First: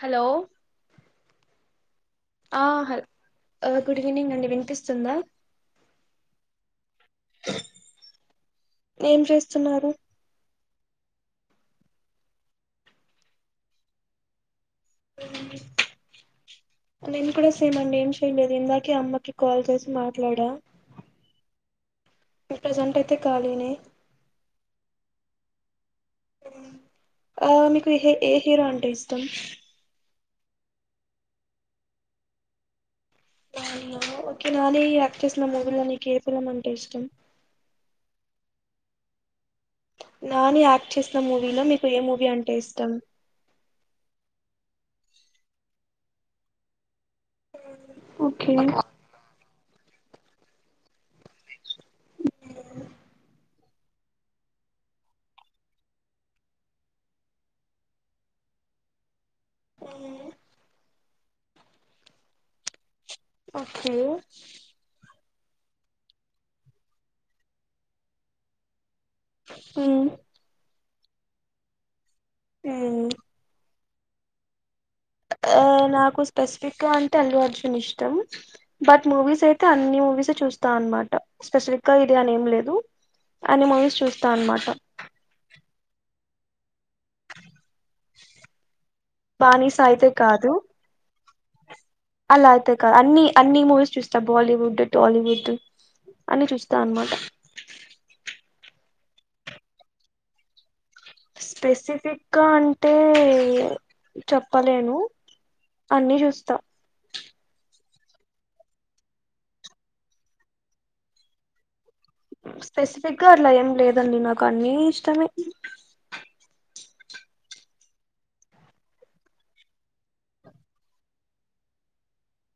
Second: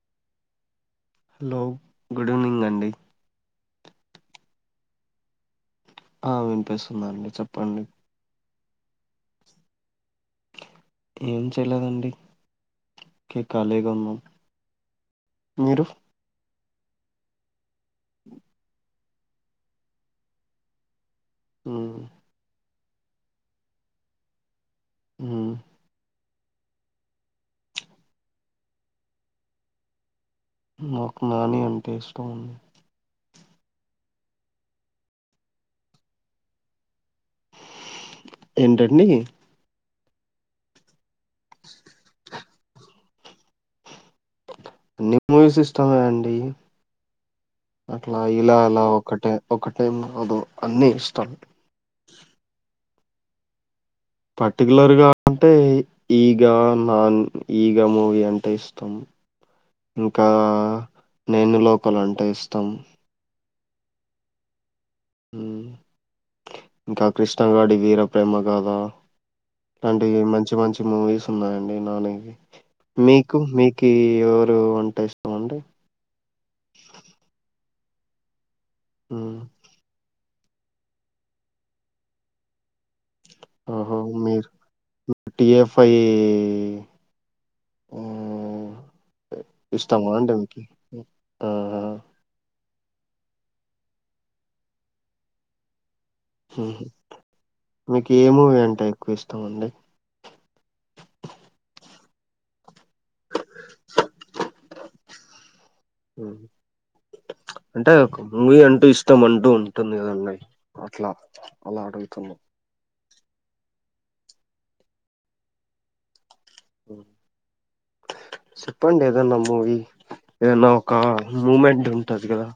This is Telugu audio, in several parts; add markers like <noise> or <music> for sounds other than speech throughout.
హలో లో ఆ హ ఆ గుడ్ ఈవెనింగ్ అండి వినిపిస్తుందా ఆ వినుపిస్ స్తుందండి చెప్పండి ఏం చేస్తున్నారు ఏం చేయలేదండి కే కాలేగా ఉన్నాం మీరు ేను కూడా స చేయమండి ఏం చెయలేదు ఇందకే అమ్మ కె కాల్ చేసి మాట్లాడా అ ప్రెసెంట్ అయితే ఖాళీనే ఆ ఆ మీకు ఏ ఏ హీరో అంటే ఇష్టం నాకు నాని అంటే ఇష్టం ఉ ఓకే నాని యాక్ట్ చేసిన మూవీలో నీకు ఏ ఫిలిం అంటే ఇష్టం ఏంటండి నాని యాక్ట్ చెస్ నా మూవీలో మీకు ఏ మూవీ అం టేష్టం అన్ని మూవస్ ఇష్టమే అండి అట్లా ఓకే ఇలా అలా ఒక్కటే ఒక టైం అదో అన్నీ ఇష్టం పర్టికులర్గా అంటే ఈగ నాన్ ఈగ మూవీ అంటే ఇష్టం. ఇంకా నేను లోకల్ అంటే ఇష్టం ఓకే ఇంకా కృష్ణగాడి వీర ప్రేమ గాధ ఇలాంటివి మంచి మంచి మూవీస్ ఉన్నాయండి నాని మీక్ మీక్ కే ఎవలు వన్ ఆ నాకు స్పెసిఫిక్ గా అంటే అల్లు అర్జున్ ఇష్ తము బట్ హ్మ్. మూవీస్ అయితే అన్ని మూవీస్ చూస్ స్త అనమాట స్పెసిఫిక్ గా ఇదే అని ఏం లేదు అన్ని మూవీస్ ఒహో చూస్తా మీరు అనమాట టిఎఫ్ఐ ఈ బానీస అయితే ఇష్టమా అండి కాదు మీకి? ఆహా! అలా అయితే కాదు అన్ని అన్ని మూవీస్ చూస్తా బాలీవుడ్ టాలీవుడ్ అన్ని చూస్తా ఉహు అనమాట మీకు ఏ మూవీ అంటే ఇస్టమండి స్పెసిఫిక్గా అన్ అంటే చెప్పలేను అన్ని హ్మ్. చూస్తా అంటే ఒక మూవీ అంటూ ఇష్టం అంటూ ఉంటుంది. కదండి అట్లా అలా అడుగు స్పెసిఫ్ సిగ్గా అట్లా ఏం లేదండి నాకు అన్నీ ఇష్టమే చెప్పండి ఏదన్నా మూవీ ఏదన్నా ఒక మూమెంట్ ఉంటది కదా.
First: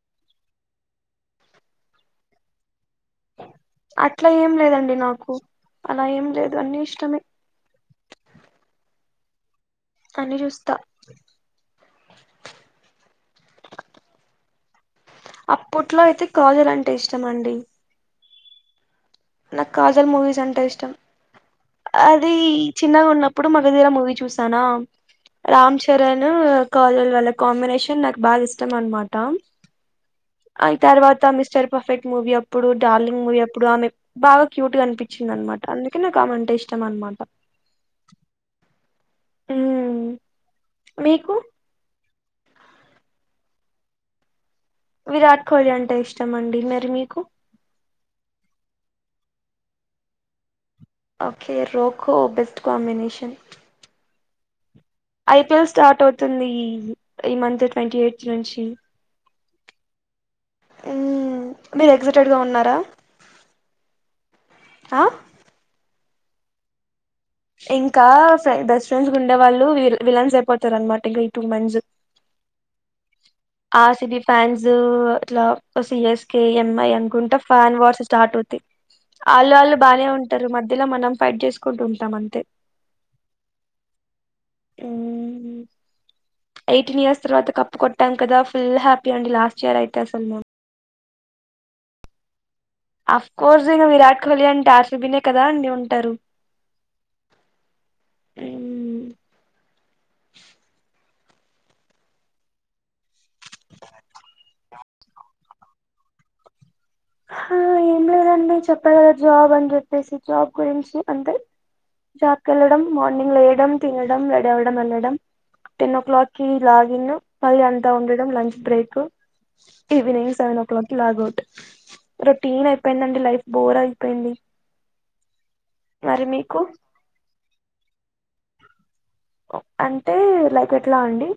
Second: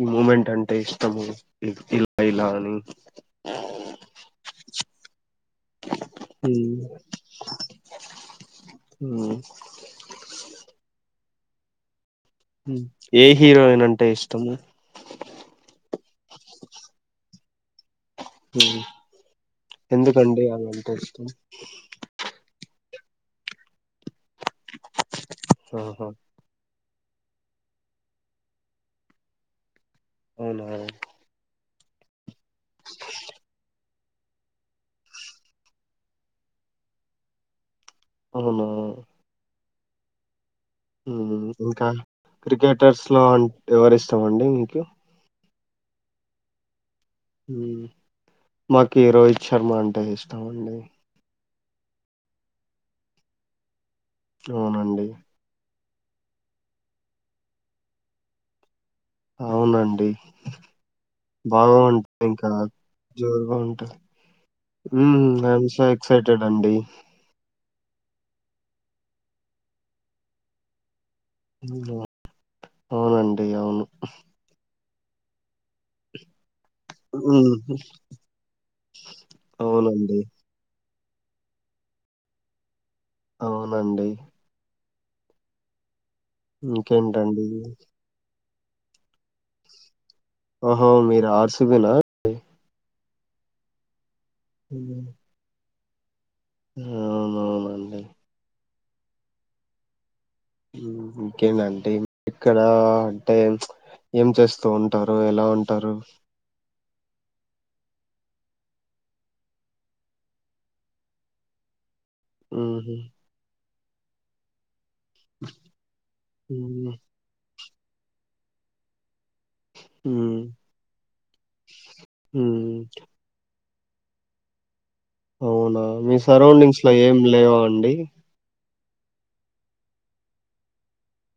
ఈ మూమెంట్ అంటే ఇష్టము ఇలా ఇలా అని అట్లా ఏం లేదండి నాకు అలా ఏం లేదు అన్ని ఇష్టమే ఉమ్ అన్నీ చూస్తా ఏ హీరోయిన్ అంటే ఇష్టము అప్పట్లో అయితే కాజల్ అంటే ఇష్టం అండి హ నాకు కాజల్ మూవీస్ అంటే ఇష్టం. అది చిన్నగున్నప్పుడు మగధీర మూవీ చూస్త నా రామ్ ఆహా చరణ్ కాజల్ వళ్ల కాంబినేషన్ నాకు బాగా ఇష్టం అనమాట అవునా అ తర్వాత మిస్టర్ పఫెక్ట్ మూవి ఇప్పుడు డార్లింగ్ మూవి అప్పుడు ఆమె బాగా క్యూట్ గా అనిపించింది అనమాట అందుకే నాకు ఆమెంటే ఇష్టం అనమాట అవునా ఉమ్ మీకు మ్ ఇంకా క్రికెటర్స్ లో ఎవరి ఇష్టం అండి విరాట్ కోహ్లీ అంటే ఇష్టం అండి మరి మీకు మాకి రోహిత్ శర్మ అంటే ఇష్టం అండి ఓకే రోకో బెస్ట్ కాంబినేషన్ అవునండి ఐపీఎల్ స్టార్ట్ అవుతుంది ఈ ఈ మంత్ ట్వంటీ ఎయిత్ నుంచి అవునండి ఉమ్ బాగా మీరు ఉంటాయి ఎక్సైటెడ్ గా ఇంకా ఉన్నారా జోరుగా ఉంటాది ఆ మ్మ్ ఎక్సైటెడ్ అండి ఇంకా బెస్ట్ ఫ్రెండ్స్ ఉండే వాళ్ళు వి విలాన్స్ అయిపోతారు అనమాట ఇంకా టూ మంత్స్ హ్మ్. అవునండి అవును ఆర్సీబీ ఫ్యాన్స్ అట్లా సిఎస్కే ఎం అకుంట హ్మ్. ఫాన్ వార్స్ స్టార్ట్ అవుతాయి ఆళ్ళు వాళ్ళు బాగానే అవునండి ఉంటారు మధ్యలో మనం ఫైట్ చేసుకుంటూ ఉంటాం అంతే అవునండి మ్మహు ఎయిటీన్ ఇయర్స్ ఇంకేంటండి తర్వాత కప్పు కొట్టం ఫుల్ హ్యాపీ అడి లాస్ట్ ఇయర్ అయితే అసలు మేము ఓహో మీ ఆర్సిబి నా ఆఫకోర్స్ ఇంగ విరాట్ లి అని టార్స్బి కదడి ఉడి టరు అవునవునండి ఉమ్, ఇంకేంటంటడి ఇక్కడ అంటే ఏం చేస్తూ ఉంటారు ఎలా ఉంటారు ఏం లేదండి చెప్పగ కదా జాబ్ అని చెప్పేసి జాబ్ గురించి అంతే జాబ్ కి వెళ్ళడం ఉహు మార్నింగ్ వేయడం తినడం రెడీ అవ్వడం నల్ టెన్ ఓ క్లాక్కి ఉమ్ లాగిన్ ఫ ఉండడం lunch break evening um seven o'clock కి లాగౌట్ ఉమ్ రొటీన్ అయిపోయిందండి లైఫ్ బోర్ అయిపోయింది. అవునా మీ మరి మీకు సరౌండింగ్స్ లో ఏం లేవా అండి అంటే లైక్ ఎట్లా అండి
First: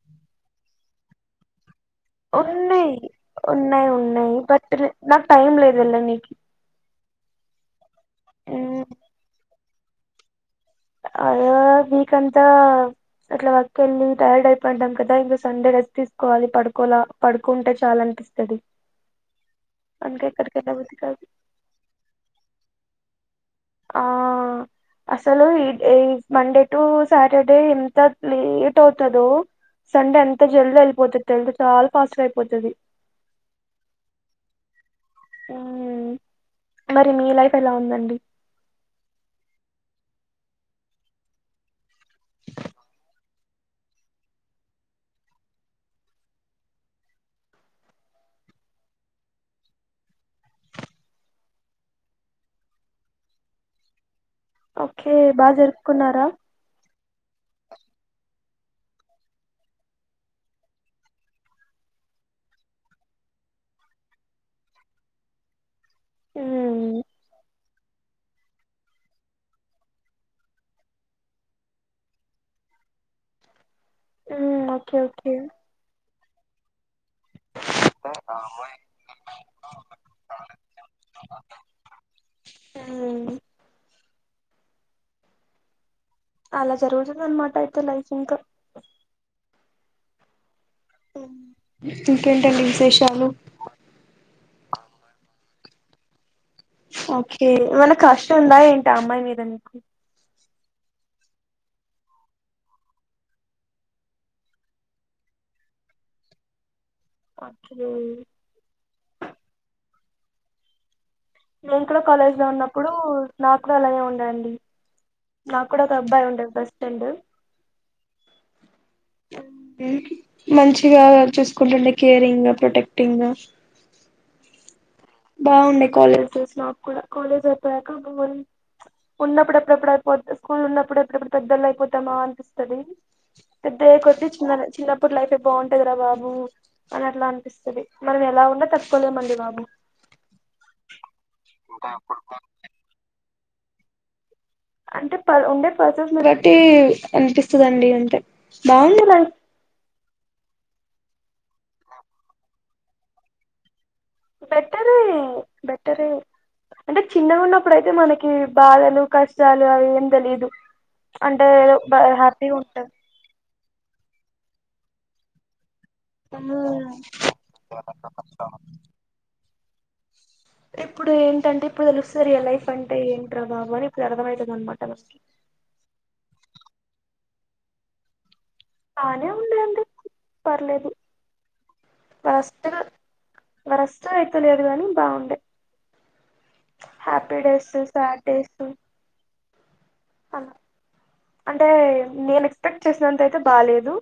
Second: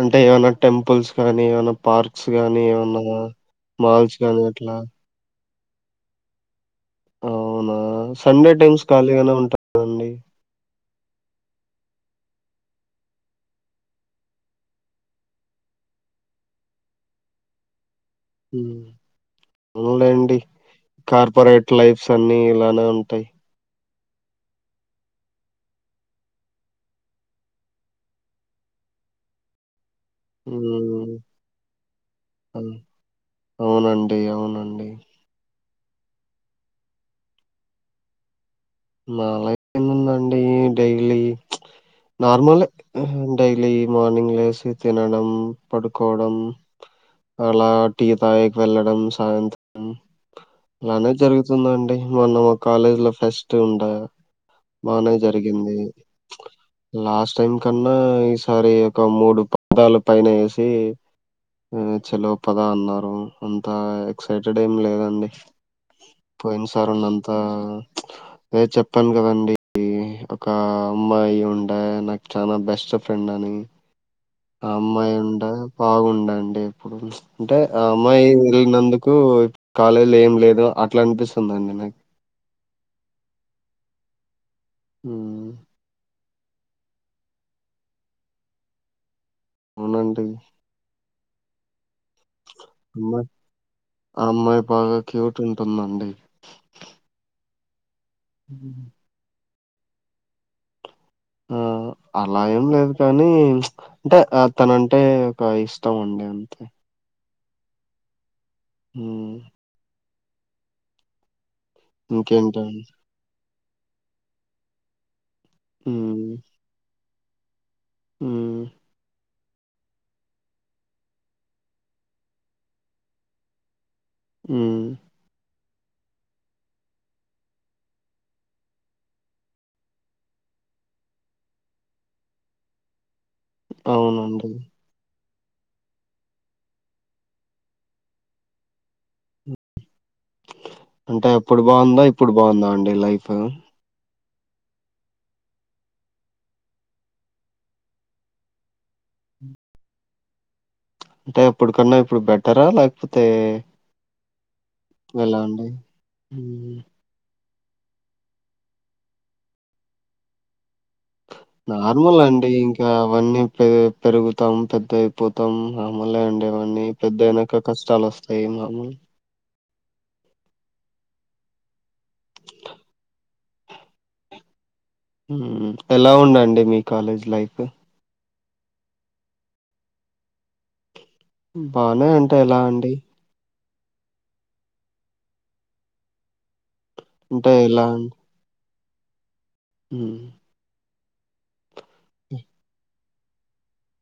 అంటే ఏమైనా టెంపుల్స్ కానీ ఏమైనా పార్క్స్ గానీ ఉన్నాయి ఏమన్నా ఉన్నాయి మాల్స్ ఉన్నాయి గానీ బట్ అట్లా నాకు టైం లేదు వెళ్ళ నీకి అవునా సండే టైమ్స్ ఖాళీగానే ఉంటా అండి ఆ వీక్ అంతా అట్లా వర్క్ కెళ్ళి టైర్డ్ అయిపోంటాం కదా ఇంకా సండే రెస్ట్ తీసుకోవాలి పడుకోలా పడుకుంటే చాలు అవునులేండి ఎక్కడికి వెళ్ళబుద్ధి కాదు కార్పొరేట్ లైఫ్స్ అన్ని ఇలానే ఉంటాయి. ఆ అసలు ఈ మండే టు సాటర్డే ఎంత లేట్ అవుతదో సండే అంతా జల్ద ఉమ్ వెళ్ళిపోతది తెల్దు చాలా ఫాస్ట్ గా అయిపోతది అవును- అవునండి అవునండి ఉం మరి మీ లైఫ్ ఎలా ఉందండి? నా లైఫ్ కి ఏముందండి డైలీ నార్మల్ ఏ డైలీ మార్నింగ్ లేసి తినడం పడుకోవడం అలా టీ తాగానికి వెళ్ళడం సాయంత్రం అలానే జరుగుతుందండి మొన్న మా కాలేజీ లో ఫెస్ట్ ఉండె బానే ఓకే బాగా జరిగింది జరుపుకున్నారా లాస్ట్ టైం కన్నా ఒకసారి ఒక మూడు పదాల పైన వేసి సెలవు పద అన్నారు అంత ఎక్సైటెడ్ ఏమి లేదండి పోయిన సారి మ్మ్ అంతా అ చ చెప్పాను కదండి ఒక అమ్మాయి ఉంటే నాకు చాల బెస్ట్ ఫ్రెండ్ అని మ్మ్ ఆ ఓకే అమ్మాయి ఓకే ఉంటే బాగుండండి డి అంటే ఆ అమ్మాయి వెళ్ళినందుకు కాలేజీ ఏం లేదు అట్లా అనిపిస్తుందండి నాకు ఆ హ అలా జరుగుతుంది అనమాట అయితే లైఫ్ ఇంకా అవునండి ఉ ఇంకేంటండి విశేషాలు అమ్మాయి ఆ అమ్మాయి బాగా క్యూట్ ఉంటుందండి ఓకే ఇవ్వాళా క్రష్ ఉందా ఏంటి ఆ అమ్మాయి మీద నీకు ఆ అలా ఏం లేదు కానీ ప్చ్ అంటే అతనంటే ఒక ఇష్టం అండి అంతే ఆత్ ను హ్మ్ నేను కూడా కాలేజ్ లో ఇంకేంటండి ఉన్నప్పుడు నాక్ కూడా అలాగే ఉందండి నాకు కూడా ఒక అబ్బాయి ఉండే బెస్ట్ ఫ్రెండ్ హ్మ్ మంచిగా చూసుకుంటుండే కేరింగ్ గా ప్రొటెక్టింగ్ గా హ్మ్ బా ఉండే కాలేజ్ తెలుసు మాకు కూడా కాలేజ్ అయిపోయాక బో ఉన్నప్పుడు ఎప్పుడప్పుడు అయిపోత స్కూల్ ఉన్నప్పుడు ఎప్పుడప్పుడు పెద్దోళ్ళు అయిపోతామా అనిపిస్తుంది పెద్దయ్యే కొద్ది అవునండి. చిన్న చిన్నప్పుడు లైఫ్ బాగుంటదిరా బాబు అని అట్లా అనిపిస్తది మనం ఎలా ఉన్నా తప్పుకోలేమండి బాబు అంటే అప్పుడు బావుందా ఇప్పుడు బావుందా అండి లైఫు అంటే ప ఉండే పర్సన్స్ నీ బట్టి అనిపిస్తదండి అంతే బాగుంది లైఫ్ అంటే అప్పుడికన్నా ఇప్పుడు బెటరా లేకపోతే బెటరే ఎలా అండి? బెటరే హ్మ్. అంటే చిన్నగా ఉన్నప్ ఇప్పుడైతే మనకి బాధలు కష్టాలు అవి ఏం లేదు నార్మల్ అండి ఇంకా అవన్నీ ప పెరుగుతాం పెద్ద అయిపోతాం మామూలే అండి ఇవన్నీ పెద్ద అయినాక కష్టాలు వస్తాయి మామూలే ఇప్పుడు ఏంటంటే ఇప్పుడు తెలుస్తది రియల్ లైఫ్ అంటే ఏంట్రా బాబు అని ఇప్పుడు అర్థమయితది అన్నమాట ఎలా ఉందండి మీ కాలేజ్ లైఫ్ ఓ బానే ఉంది అండి పర్లేదు బానే అంటే ఎలా అండి మరి అస్సలు అయితే లేదు గాని బాగుండే హ్యాపీ అంటే డేసు ఎలా అండి? సేడ్ డేస్ హ్మ్ అలా అంటే నేను ఎక్స్పెక్ట్ చేసినంత అయితే బాలేేదు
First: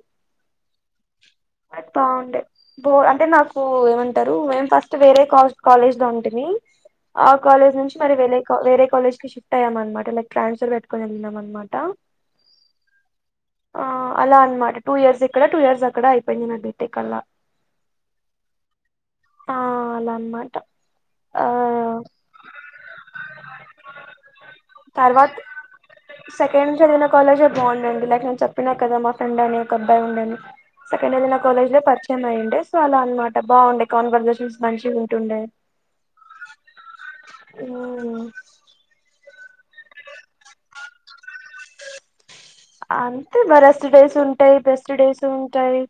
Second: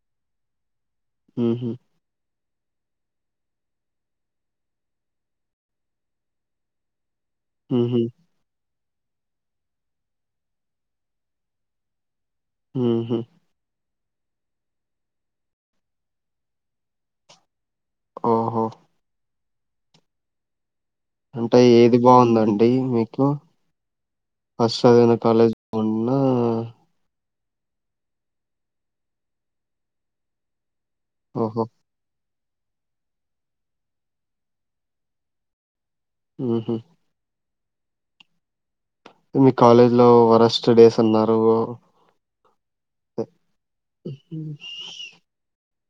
హుహు. అ బాగుండే బో అంటే నాకు ఏమంటారు మేము ఫస్ట్ వేరే కా కాలేజ్ లో ఉంటిని ఆ కాలేజ్ నుంచి హుహు. మరి వేరే వేరే కాలేజ్ కి షిఫ్ట్ అయమానమాట లైక్ ట్రాన్స్ఫర్ పెట్ క్కదినమనమనమాట ఊహు ఆ అలా అనమాట టూ ఇయర్స్ ఇక్కడ టూ ఇయర్స్ అక్కడ అయిపోయింది నా బీటేక్ అలా ఓహో ఆ అలా అనమ్మాట అంటే ఏది బాగుందండి మీకు ఫస్ట్ చదిన తర్వాత కాలేజ్ బ సెకండ్ జదివిన కాలేజే బాగుండండి లైక్ నేను చెప్పినా కదా మా ఫ్రెండ్ అని ఒక అబ్బాయి ఉండని సెకండే నే నాకు ఓహో కాలేజ్ లో పరిచయమయిండు ఎ సొ అలా అనమాట బాగుండే కన్వర్జేషన్స్ మంచి ఉంటుండే ఊహు ఊ మీ కాలేజ్ లో వరస్ట్ డేస్ అన్నారు అంతే మరెస్ట్ డేస్ ఉంటాయి బెస్ట్ డేస్ ఉంటాయి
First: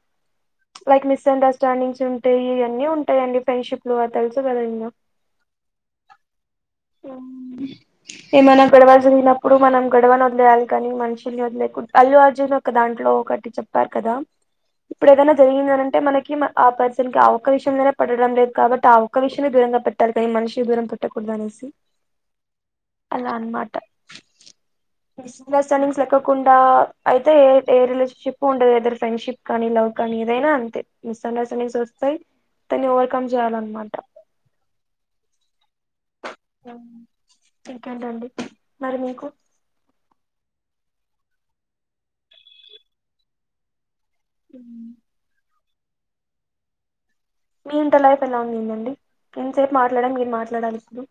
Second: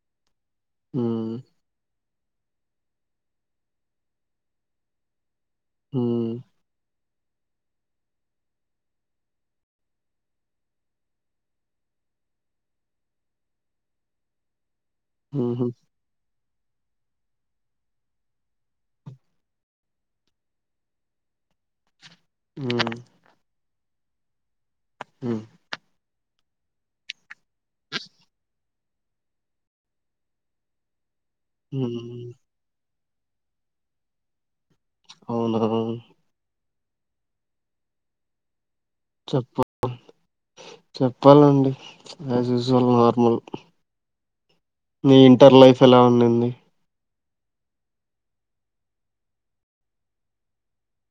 లైక్ మిస్ హ్మ్ అండర్స్టాండింగ్స్ ఉం అంటే ఇవన్నీ ఉంటాయిండి ఫ్రెండ్షిప్ లో తెలుసు కదా ఇంగ ఊ ఏమన్నా గోడవ జరిగినప్పుడు మనం గో డవను వదిలేయాలి కాని మనుషుల్ని వదిలేకుడా అల్లు అర్జున్ ఒక దాంట్లో ఒకటి చెప్పారు కదా ఇప్పుడు ఏదైనా ఊహు జరిగింద అనింటే మనకి ఆ పర్సన్ కి ఆ ఒక్క విషయంలోనా పట్టడం లేదు కాబట్టి ఆ ఒక్క విషయమ దూరంగా పెట్టాలి కానీ మనిషికి దూరం పెట్టకూడదు అనేసి హ్మ్ అలా అనమాట ఈ హ్మ్ సీనియర్ సన్నింగ్ ఎక్కో కుండా అయి ఏ ఏరిలేషన్ షిప్ ఉండ ఎదుర్ ఫ్రెండ్షిప్ కానీ లవ్ కానీ ఏదైనా అంతే మిస్ అండర్స్టాడింగ్స్ వస్తాయి హ్మ్ తని క్కం చేయాలన్నమాట అవునా ఇంకేంటండి మరి మీకు చెప్ప చెప్పాలండి ఆజ్ యూజువల్ నార్మల్ ఊ నీ ఇంటర్ లైఫ్ ఎలా ఉండింది మీ ఇంటర్ లైఫ్ ఎలా ఉందిందండి నీనుయింతసేపు మాట్లాడ మీరు మాట్లాడాల్ ఇప్పుడు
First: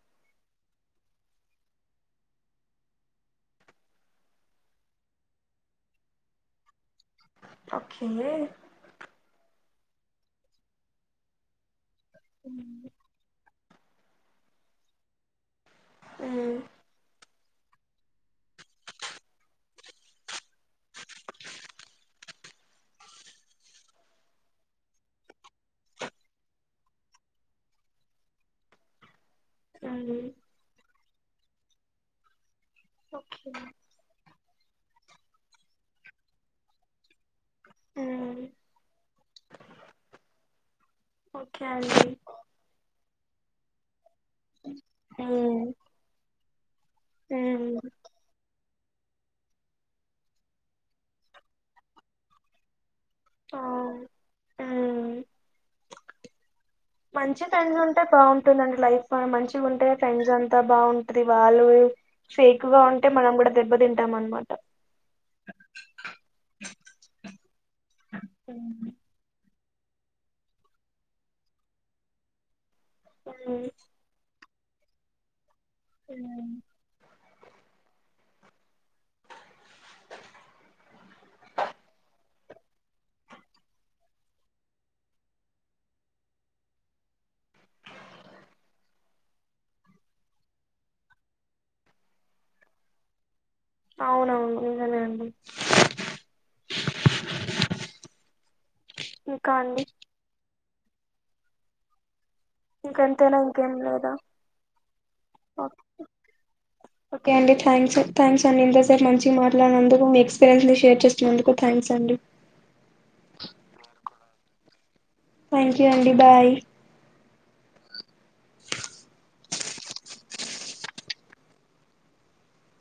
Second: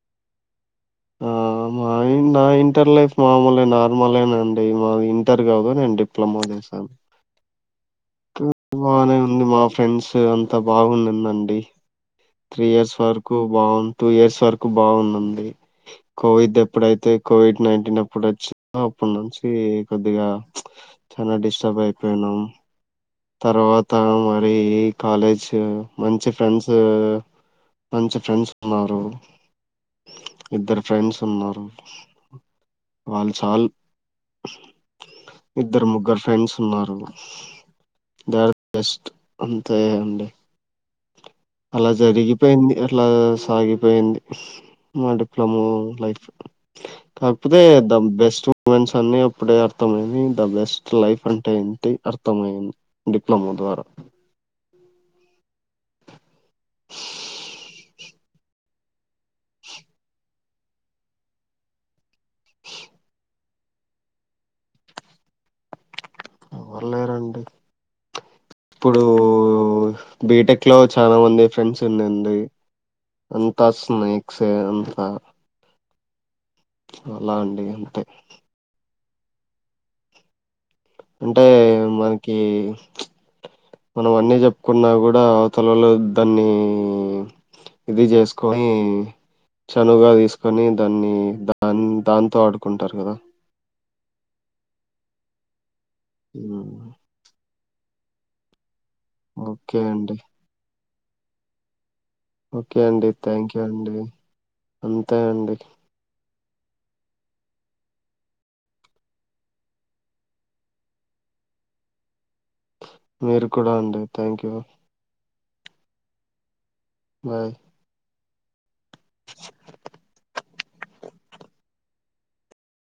ఆ మా నా ఇంటర్ లైఫ్ మామూలు నార్మలేనండి మా ఇంటర్ కాదు నేను డిప్లొమా చేశాను ఓకే <unintelligible> బానే ఉంది మాఫ్ ఫ్రెండ్స్ అంత బాగున్నిందండి. త్రీ మ్మ్ ఇయర్స్ వరకు బాగున్ టూ ఇయర్స్ వరకు బాగుందండి. మ్మ్ కోవిడ్ ఎప్పుడైతే కోవిడ్ నైన్టీన్ అప్పుడు వచ్చి అప్పటి నుంచి కొద్దిగా చానా డిస్టర్బ్ అయిపోయినాం. తర్వాత మరి కాలేజ్ మంచి ఫ్రెండ్స్ మంచి ఫ్రెండ్స్ ఉన్నారు. ఇద్దరు <unintelligible> ఫ్రెండ్స్ ఉన్నారు. వాల్ చాల్. ఇద్దరు ముగ్గురు ఫ్రెండ్స్ ఉన్నారు మ్మ్ ద బెస్ట్ అంతే అండి. ఓకే అలా అండి జరిగిపోయింది అట్లా సాగిపోయింది. మా డిప్లమో మ్మ్ లైఫ్ కాకపోతే మ్మ్ ద బెస్ట్ మూమెంట్స్ అన్ని అప్పుడే అర్థమైంది ద బెస్ట్ లైఫ్ అంటే ఏంటి అర్థమైంది. డిప్లమో ఆ ద్వారా మ్మ్ మంచి ఫ్రెండ్స్ ఉంటే బాగుంటుందండి లైఫ్ మనం మంచిగుంటే ఫ్రెండ్స్ అం అంతా బాగుంటది వాళ్ళు ఫేక్ గా ఉంటే మనం కూడా దెబ్బదింటాం అన్నమాట ఎవ్వర్లేరండి. ఇప్పుడూ బీటెక్ లో చాలా మంది ఫ్రెండ్స్ ఉన్నరండి. అంతాస్న్నా స్తే అంతా <unintelligible> అలా అండి అంతే అంటే మనకి మనం అన్ని చెప్పుకున్నా కూడా అవతలొల్లు దాన్ని ఇది చేసుకొని చనువుగా తీసుకొని దాన్ని దాన్ని దాంతో ఆడుకుంటారు కదా అవునవును నిజమే అండి. <unintelligible> ఓకే అండి. ఓకే అండి ఇంకెంతేనా థ్యాంక్ యూ ఇంకేం అండి లేదా అంతే అండి ఓ ఓకే అండి థాంక్స్ థ్యాంక్స్ అండి ఇంతసేపు మంచి మాట్లాడినందుకు మీ ఎక్స్పీరియన్స్ ని షేర్ చేస్తున్నందుకు థ్యాంక్స్ అండి మీరు కూడా అండి థ్యాంక్ యూ థ్యాంక్ యూ అండి బాయ్ బాయ్